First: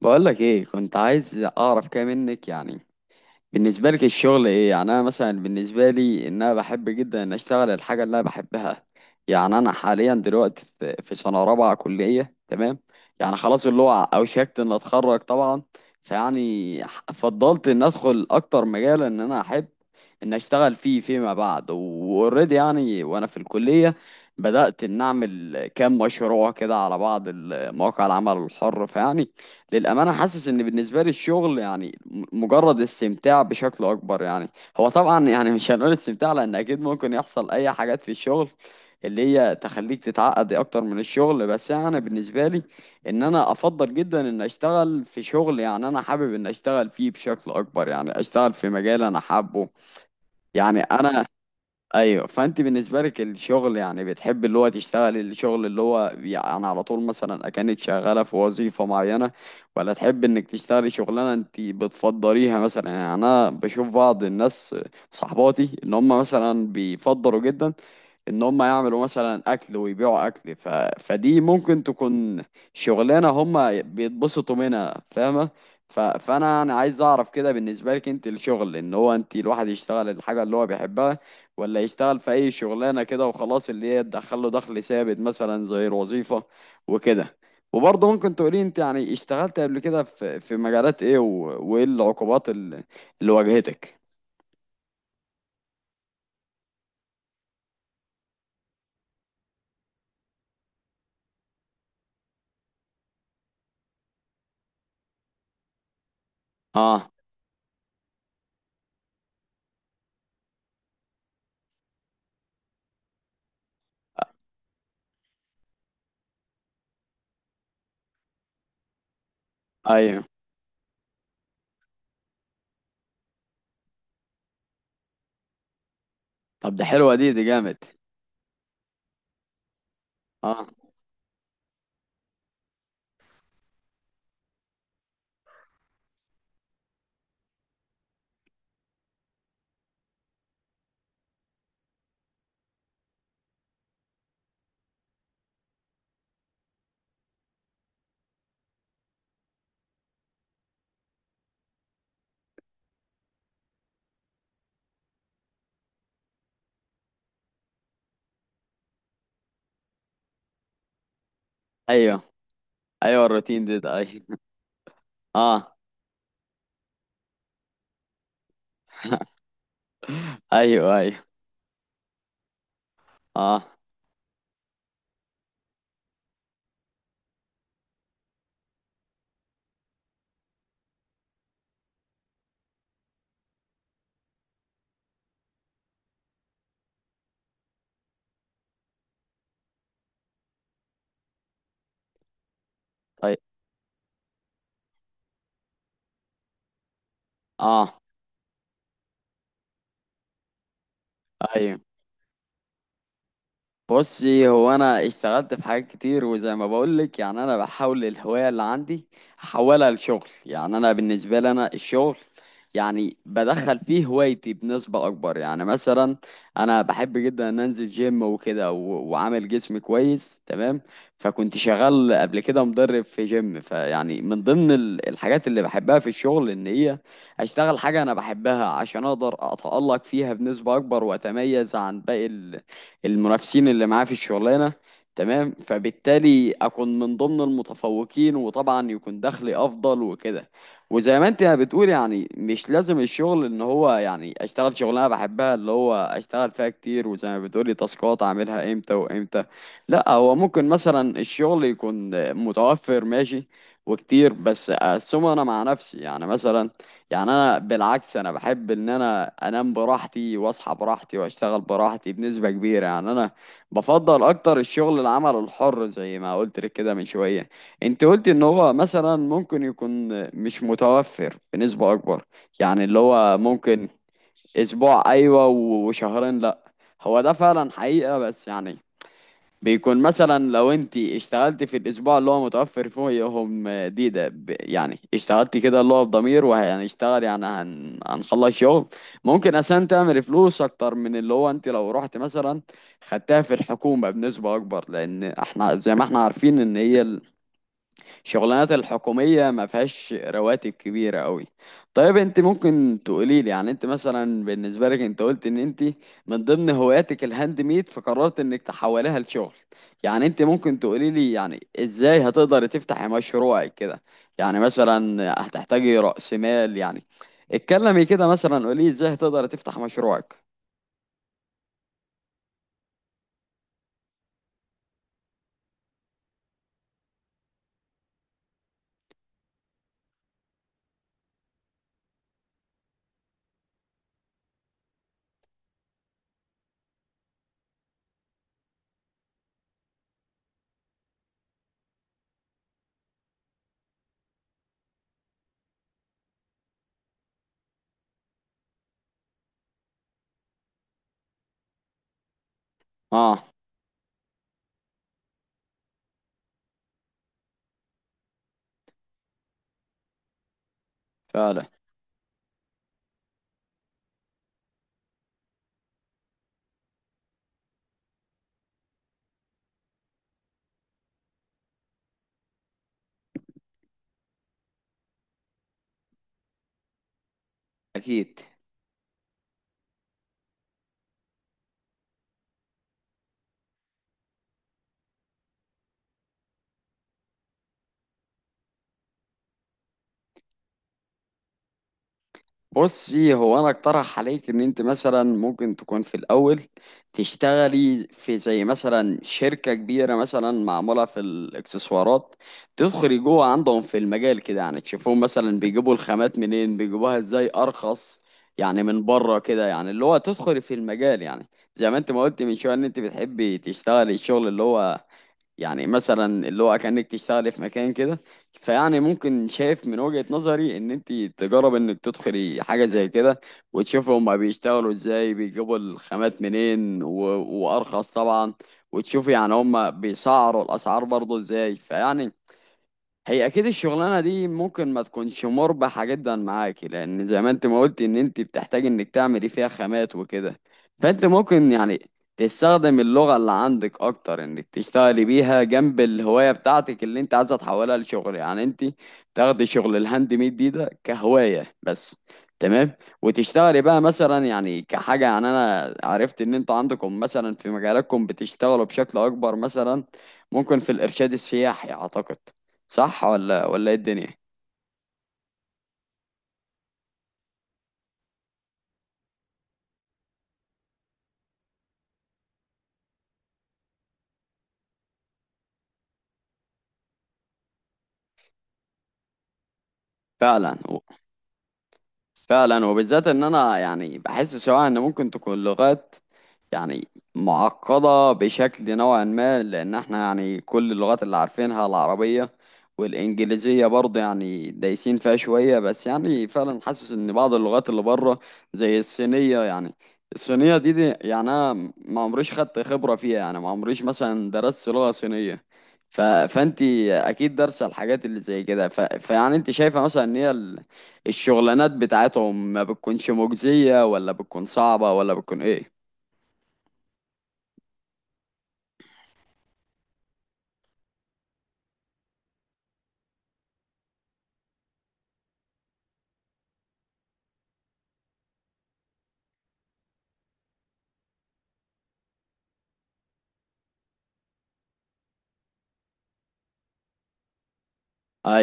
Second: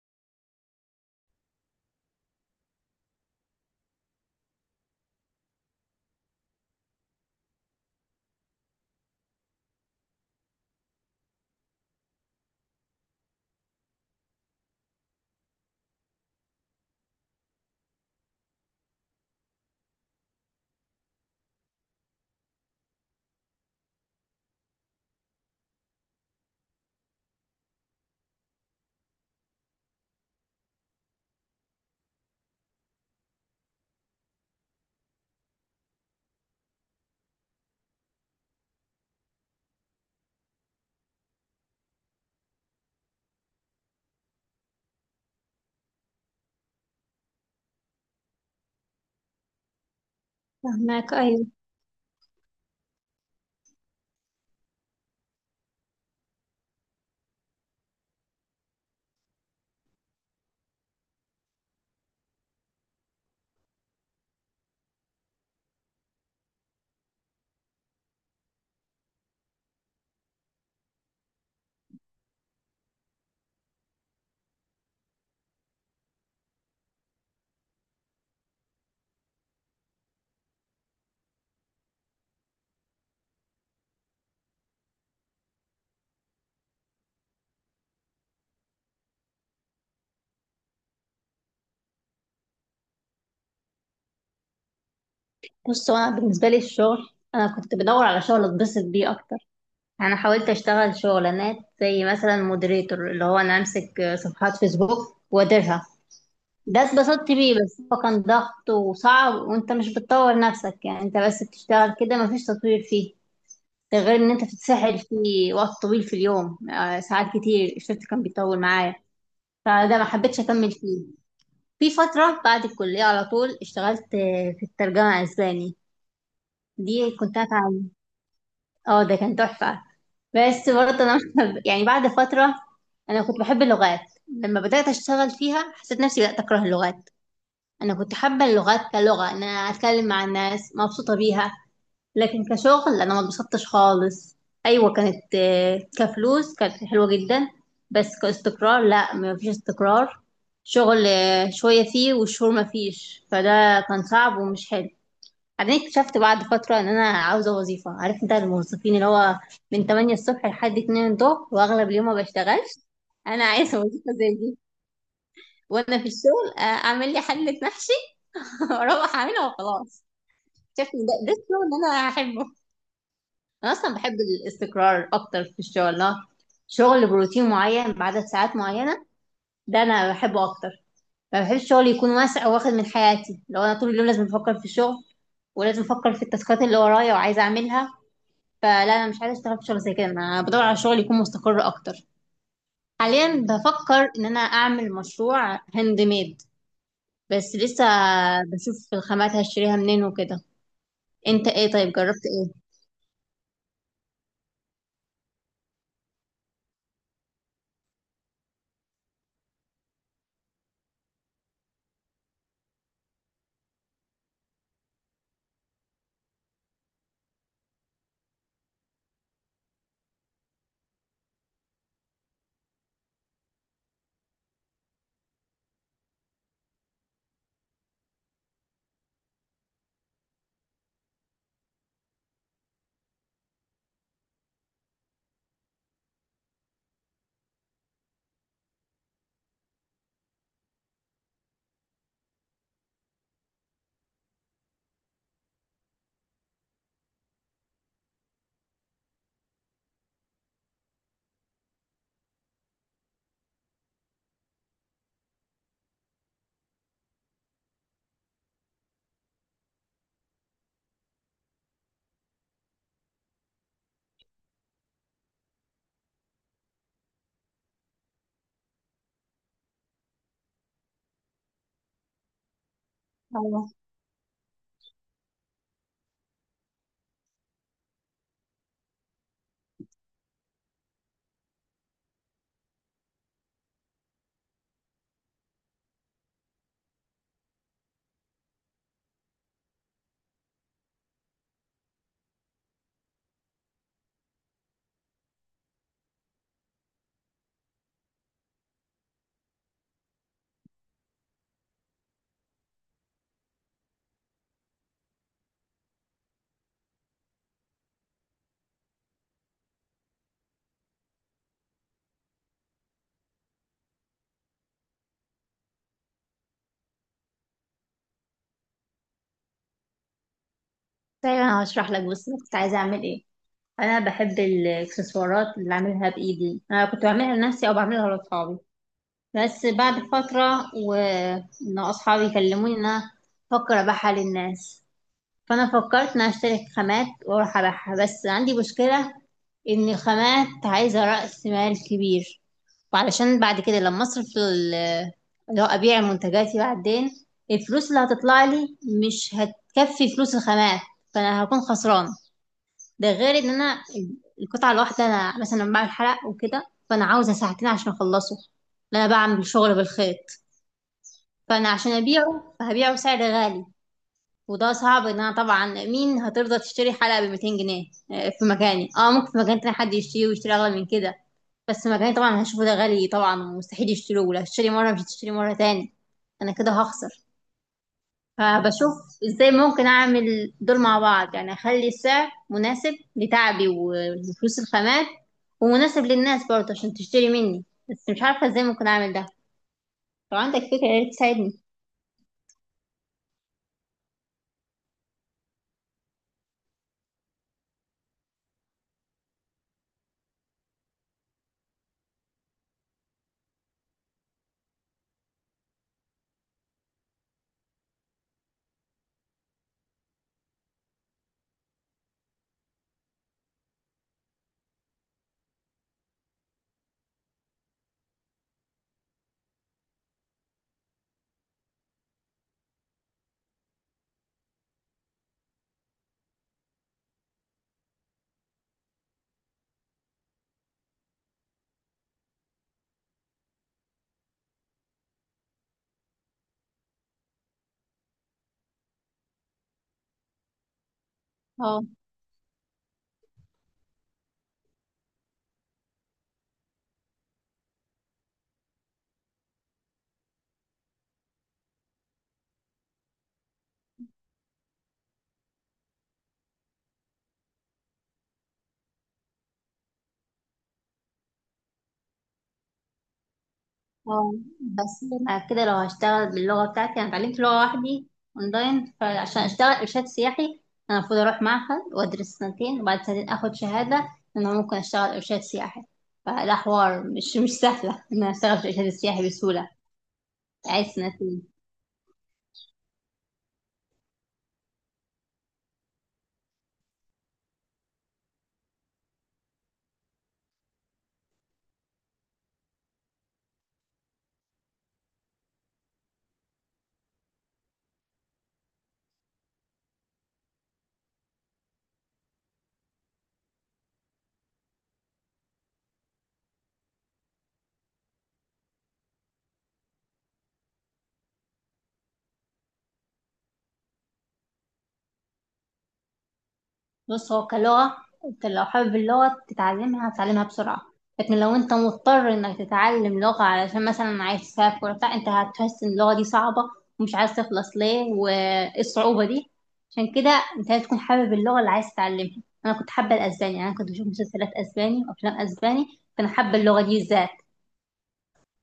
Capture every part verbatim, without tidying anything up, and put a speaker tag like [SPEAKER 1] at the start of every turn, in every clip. [SPEAKER 1] بقولك ايه كنت عايز اعرف كده منك يعني. بالنسبه لك الشغل ايه؟ يعني انا مثلا بالنسبه لي ان انا بحب جدا ان اشتغل الحاجه اللي انا بحبها. يعني انا حاليا دلوقتي في في سنه رابعه كليه، تمام. يعني خلاص اللي هو اوشكت ان اتخرج طبعا. فيعني ح- فضلت ان ادخل اكتر مجال ان انا احب ان اشتغل فيه فيما بعد واوريدي، يعني وانا في الكليه بدات ان اعمل كام مشروع كده على بعض مواقع العمل الحر. فيعني للأمانة حاسس إن بالنسبة لي الشغل يعني م- مجرد استمتاع بشكل أكبر. يعني هو طبعا يعني مش هنقول استمتاع، لأن أكيد ممكن يحصل أي حاجات في الشغل اللي هي تخليك تتعقد أكتر من الشغل. بس أنا بالنسبة لي إن أنا أفضل جدا إن أشتغل في شغل، يعني أنا حابب إن أشتغل فيه بشكل أكبر، يعني أشتغل في مجال أنا حابه. يعني
[SPEAKER 2] فهماك،
[SPEAKER 1] أنا
[SPEAKER 2] ايوه.
[SPEAKER 1] ايوه. فانت بالنسبه لك الشغل يعني بتحب اللي هو تشتغل الشغل اللي هو يعني على طول، مثلا اكنت شغاله في وظيفه معينه، ولا تحب انك تشتغلي شغلانه انت بتفضليها؟ مثلا يعني انا بشوف بعض الناس صحباتي ان هم مثلا بيفضلوا جدا ان هم يعملوا مثلا اكل ويبيعوا اكل. ف... فدي ممكن تكون شغلانه هم بيتبسطوا منها، فاهمه. ف... فانا يعني عايز اعرف كده بالنسبه لك انت، الشغل ان هو انت الواحد يشتغل الحاجه اللي هو بيحبها، ولا يشتغل في اي شغلانه كده وخلاص اللي هي تدخل له دخل ثابت مثلا زي الوظيفه وكده. وبرضه ممكن تقولي انت يعني اشتغلت قبل كده في في مجالات ايه، و- وايه العقوبات ال- اللي واجهتك؟
[SPEAKER 2] بص، هو انا بالنسبه لي الشغل، انا كنت بدور على شغل اتبسط بيه اكتر. انا حاولت اشتغل شغلانات زي مثلا مودريتور، اللي هو انا امسك صفحات فيسبوك واديرها. ده
[SPEAKER 1] اه،
[SPEAKER 2] اتبسطت بيه، بس هو كان ضغط وصعب وانت مش بتطور نفسك، يعني انت بس بتشتغل كده، مفيش تطوير فيه. ده غير ان انت بتتسحل فيه وقت طويل في اليوم، آه، ساعات كتير الشفت كان بيطول معايا. فده ما
[SPEAKER 1] ايوه.
[SPEAKER 2] حبيتش اكمل فيه. في فتره بعد الكليه على طول اشتغلت، آه، في الترجمه اسباني.
[SPEAKER 1] طب ده
[SPEAKER 2] دي
[SPEAKER 1] حلوه، دي
[SPEAKER 2] كنت
[SPEAKER 1] دي جامد.
[SPEAKER 2] هتعلم. اه، ده كان تحفة.
[SPEAKER 1] اه،
[SPEAKER 2] بس برضه انا يعني بعد فترة، انا كنت بحب اللغات. لما بدأت اشتغل فيها حسيت نفسي بدأت اكره اللغات. انا كنت حابة اللغات كلغة، ان انا اتكلم مع الناس مبسوطة بيها، لكن كشغل انا ما اتبسطتش خالص. ايوه، كانت، آه، كفلوس كانت حلوة جدا، بس كاستقرار لا، ما فيش استقرار. شغل، آه، شوية فيه والشهور ما فيش، فده كان صعب ومش حلو. بعدين اكتشفت بعد فترة ان انا عاوزة وظيفة. عارف انت الموظفين اللي هو من تمانية الصبح لحد اتنين الظهر واغلب اليوم ما
[SPEAKER 1] ايوه
[SPEAKER 2] بشتغلش.
[SPEAKER 1] ايوه
[SPEAKER 2] انا
[SPEAKER 1] الروتين، ده
[SPEAKER 2] عايزة
[SPEAKER 1] ده،
[SPEAKER 2] وظيفة زي
[SPEAKER 1] ايوه.
[SPEAKER 2] دي،
[SPEAKER 1] اه،
[SPEAKER 2] وانا في الشغل، آه، اعمل لي حلة محشي واروح اعملها وخلاص. اكتشفت
[SPEAKER 1] ايوه
[SPEAKER 2] ان ده,
[SPEAKER 1] ايوه.
[SPEAKER 2] ده الشغل اللي انا هحبه.
[SPEAKER 1] اه،
[SPEAKER 2] انا اصلا بحب الاستقرار اكتر في الشغل. لا، شغل بروتين معين بعدد ساعات معينة، ده انا بحبه اكتر. ما بحبش الشغل يكون واسع واخد من حياتي، لو انا طول اليوم لازم افكر في الشغل ولازم افكر في التاسكات اللي ورايا وعايزه اعملها. فلا، انا مش عايزه اشتغل في شغل زي كده، انا بدور على شغل يكون مستقر اكتر.
[SPEAKER 1] طيب.
[SPEAKER 2] حاليا بفكر ان انا اعمل مشروع هاند ميد، بس لسه
[SPEAKER 1] اه،
[SPEAKER 2] بشوف الخامات هشتريها منين وكده. انت ايه؟
[SPEAKER 1] ايوه.
[SPEAKER 2] طيب جربت ايه؟
[SPEAKER 1] بصي هو انا اشتغلت في حاجات كتير، وزي ما بقولك يعني انا بحاول الهواية اللي عندي احولها لشغل. يعني انا بالنسبة لي انا الشغل يعني بدخل فيه هوايتي بنسبة اكبر. يعني مثلا انا بحب جدا ان انزل جيم وكده و- وعامل جسم كويس، تمام. فكنت شغال قبل كده مدرب في جيم. فيعني من ضمن ال- الحاجات اللي بحبها في الشغل ان هي اشتغل حاجة انا بحبها عشان اقدر اتألق فيها بنسبة اكبر واتميز عن باقي المنافسين اللي معاه في الشغلانة، تمام. فبالتالي أكون من ضمن المتفوقين، وطبعا يكون دخلي أفضل وكده. وزي ما أنت بتقول يعني مش لازم الشغل إن هو يعني أشتغل شغلانة بحبها اللي هو أشتغل فيها كتير، وزي ما بتقولي تاسكات أعملها إمتى وإمتى. لا، هو ممكن مثلا الشغل يكون متوفر، ماشي وكتير، بس أقسمه أنا مع نفسي يعني مثلا. يعني انا بالعكس انا بحب ان انا انام براحتي واصحى براحتي واشتغل براحتي بنسبة كبيرة. يعني انا بفضل اكتر الشغل العمل الحر زي ما قلت لك كده من شوية. انت قلت ان هو مثلا ممكن يكون مش متوفر بنسبة اكبر، يعني اللي هو
[SPEAKER 2] ايوه.
[SPEAKER 1] ممكن اسبوع ايوه و- وشهرين لا. هو ده فعلا حقيقة، بس يعني بيكون مثلا لو انت اشتغلت في الاسبوع اللي هو متوفر فيهم دي ده ب- يعني اشتغلت كده اللي هو بضمير وهنشتغل، يعني هن... هنخلص شغل، ممكن عشان تعمل فلوس اكتر من اللي هو انت لو رحت مثلا خدتها في الحكومة بنسبة اكبر، لان احنا زي ما احنا عارفين ان هي الشغلانات الحكومية ما فيهاش رواتب كبيرة قوي. طيب انت ممكن تقولي لي يعني انت مثلا بالنسبة لك انت قلت ان انت من ضمن هواياتك الهاند ميد، فقررت انك تحولها لشغل. يعني انت ممكن تقولي لي يعني ازاي هتقدر تفتحي مشروعك كده؟ يعني مثلا هتحتاجي رأس مال يعني؟ اتكلمي كده مثلا، قولي ازاي هتقدر تفتح مشروعك.
[SPEAKER 2] طيب انا هشرح لك بس أنا كنت عايزه اعمل ايه. انا بحب الاكسسوارات اللي اعملها بايدي. انا كنت بعملها لنفسي او بعملها لاصحابي، بس بعد فتره وان اصحابي يكلموني ان انا افكر ابيعها للناس. فانا فكرت ان اشتري خامات واروح ابيعها، بس عندي مشكله ان الخامات عايزه راس مال كبير، وعلشان بعد كده لما اصرف ال- اللي هو ابيع منتجاتي بعدين، الفلوس اللي هتطلع لي مش هتكفي فلوس الخامات، فانا هكون خسران. ده غير
[SPEAKER 1] اه.
[SPEAKER 2] ان انا القطعه الواحده، انا مثلا لما بعمل حلق وكده فانا عاوزه ساعتين عشان اخلصه، لأن انا بعمل شغل بالخيط.
[SPEAKER 1] فعلا.
[SPEAKER 2] فانا عشان ابيعه فهبيعه بسعر غالي، وده صعب. ان انا طبعا مين هترضى تشتري حلقة ب مئتين جنيه؟ آه، في مكاني، اه، ممكن في مكان تاني حد يشتري، ويشتري اغلى من كده، بس مكاني طبعا هشوفه ده غالي طبعا ومستحيل يشتروه. لو هتشتري مرة مش هتشتري مرة تاني، انا كده هخسر.
[SPEAKER 1] اكيد.
[SPEAKER 2] فبشوف ازاي ممكن اعمل دول مع بعض، يعني اخلي السعر مناسب لتعبي وفلوس الخامات ومناسب للناس برضه عشان تشتري مني، بس مش عارفة ازاي ممكن اعمل ده. لو عندك فكرة يا ريت تساعدني.
[SPEAKER 1] بصي هو انا اقترح عليك ان انت مثلا ممكن تكون في الاول تشتغلي في زي مثلا شركة كبيرة مثلا معمولة في الاكسسوارات. تدخلي جوه عندهم في المجال كده، يعني تشوفهم مثلا بيجيبوا الخامات منين، بيجيبوها ازاي ارخص يعني من بره كده. يعني اللي هو تدخلي في المجال يعني زي ما انت ما قلت من شوية ان انت بتحبي تشتغلي الشغل اللي هو يعني مثلا اللي هو كأنك تشتغلي في مكان كده. فيعني ممكن، شايف من وجهة نظري ان انت تجرب انك تدخلي حاجة زي كده، وتشوفي هما بيشتغلوا ازاي، بيجيبوا الخامات منين و... وارخص طبعا، وتشوفي يعني هما بيسعروا الاسعار برضه ازاي. فيعني هي اكيد الشغلانه دي ممكن ما تكونش مربحه جدا معاكي، لان زي ما انت ما قلت ان انت بتحتاج انك تعملي فيها خامات وكده. فانت ممكن
[SPEAKER 2] اه.
[SPEAKER 1] يعني تستخدم اللغه اللي عندك اكتر انك تشتغلي بيها جنب الهوايه بتاعتك اللي انت عايزه تحولها لشغل. يعني انت تاخدي شغل الهاند ميد دي ده كهوايه بس، تمام. وتشتغلي بقى مثلا يعني كحاجه، يعني انا عرفت ان انت عندكم مثلا في مجالكم بتشتغلوا بشكل اكبر، مثلا ممكن في الارشاد السياحي اعتقد. صح، ولا ولا ايه
[SPEAKER 2] اه،
[SPEAKER 1] الدنيا؟
[SPEAKER 2] بس انا كده لو هشتغل باللغه بتاعتي، انا اتعلمت لغه وحدي اونلاين، فعشان اشتغل ارشاد سياحي انا المفروض اروح معهد وادرس سنتين وبعد سنتين اخد شهاده ان انا ممكن اشتغل ارشاد سياحي. فده حوار مش مش سهله ان انا اشتغل في الارشاد السياحي بسهوله.
[SPEAKER 1] فعلا.
[SPEAKER 2] عايز سنتين.
[SPEAKER 1] فعلا وبالذات ان انا يعني بحس سواء ان ممكن تكون لغات يعني معقدة بشكل نوعا ما، لان احنا يعني كل اللغات اللي عارفينها العربية والانجليزية برضه يعني دايسين فيها شوية. بس يعني فعلا حاسس ان بعض اللغات اللي بره زي الصينية يعني، الصينية دي, دي يعني انا ما عمريش خدت خبرة فيها، يعني ما عمريش مثلا درست لغة صينية. ف... فانت اكيد دارسة الحاجات اللي زي كده. ف... فيعني انت شايفة مثلا ان هي الشغلانات بتاعتهم ما بتكونش مجزية، ولا بتكون صعبة، ولا بتكون ايه؟
[SPEAKER 2] بص، هو كلغة انت لو حابب اللغة تتعلمها هتتعلمها بسرعة، لكن لو انت مضطر انك تتعلم لغة علشان مثلا عايز تسافر بتاع، انت هتحس ان اللغة دي صعبة ومش عايز تخلص ليه وايه الصعوبة دي. عشان كده انت لازم تكون حابب اللغة اللي عايز تتعلمها. انا كنت حابة الاسباني، يعني انا كنت بشوف مسلسلات اسباني وافلام اسباني، فانا حابة اللغة دي ازاي.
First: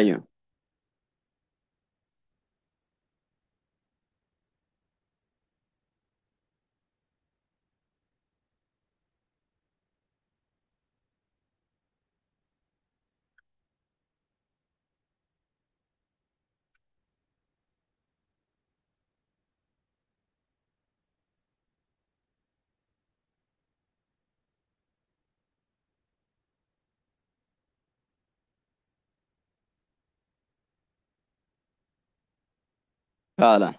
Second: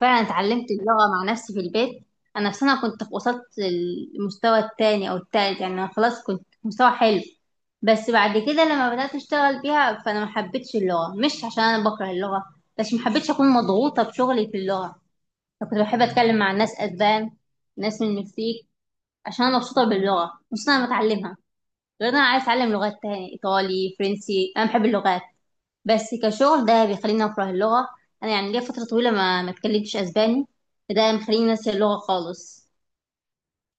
[SPEAKER 2] فعلا اتعلمت اللغة مع نفسي في البيت. أنا في سنة كنت وصلت للمستوى التاني أو التالت، يعني أنا خلاص كنت في مستوى حلو. بس بعد كده لما بدأت أشتغل بيها فأنا محبتش اللغة. مش عشان أنا بكره اللغة، بس محبتش أكون مضغوطة بشغلي في اللغة. أنا كنت بحب أتكلم مع ناس أسبان، ناس من المكسيك، عشان أنا مبسوطة باللغة، مبسوطة أنا بتعلمها. غير إن أنا عايز أتعلم لغات تاني، إيطالي فرنسي. أنا بحب اللغات، بس كشغل ده بيخليني أكره اللغة. أنا يعني ليا فترة طويلة ما ما اتكلمتش أسباني، فده مخليني ناسية اللغة خالص.
[SPEAKER 1] فعلا.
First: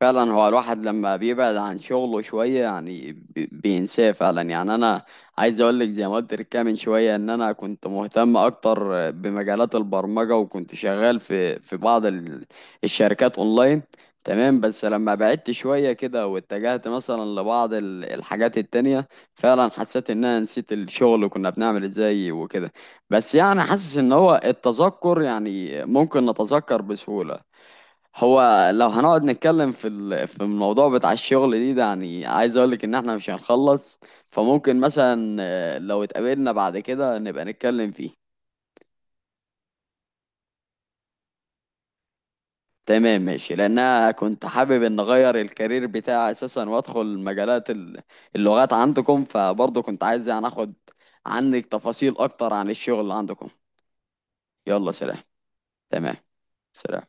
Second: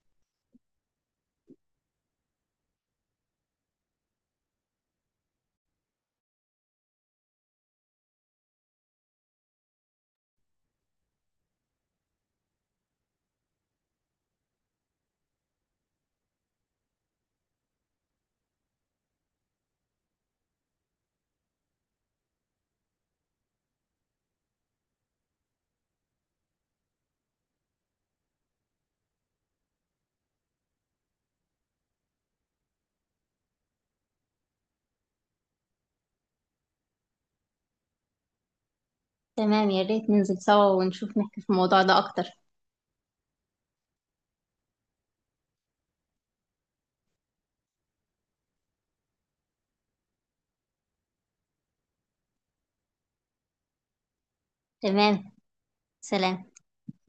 [SPEAKER 1] فعلا هو الواحد لما بيبعد عن شغله شوية يعني بي- بينساه فعلا. يعني أنا عايز أقول لك زي ما قلت لك كده من شوية إن أنا كنت مهتم أكتر بمجالات البرمجة، وكنت شغال في في بعض ال- الشركات أونلاين، تمام. بس لما بعدت شوية كده واتجهت مثلا لبعض ال- الحاجات التانية، فعلا حسيت إن أنا نسيت الشغل كنا بنعمل إزاي وكده. بس يعني حاسس إن هو التذكر يعني ممكن نتذكر بسهولة. هو لو هنقعد نتكلم في ال- في الموضوع بتاع الشغل دي ده، يعني عايز اقولك ان احنا مش هنخلص. فممكن مثلا آه، لو اتقابلنا بعد كده نبقى نتكلم فيه.
[SPEAKER 2] تمام، يا ريت ننزل سوا ونشوف نحكي في الموضوع ده أكتر.
[SPEAKER 1] تمام، ماشي، لان انا كنت حابب ان اغير الكارير بتاعي اساسا وادخل مجالات ال- اللغات عندكم. فبرضه كنت عايز يعني اخد عنك تفاصيل اكتر عن الشغل عندكم. يلا، سلام.
[SPEAKER 2] تمام.
[SPEAKER 1] تمام.
[SPEAKER 2] سلام.
[SPEAKER 1] سلام.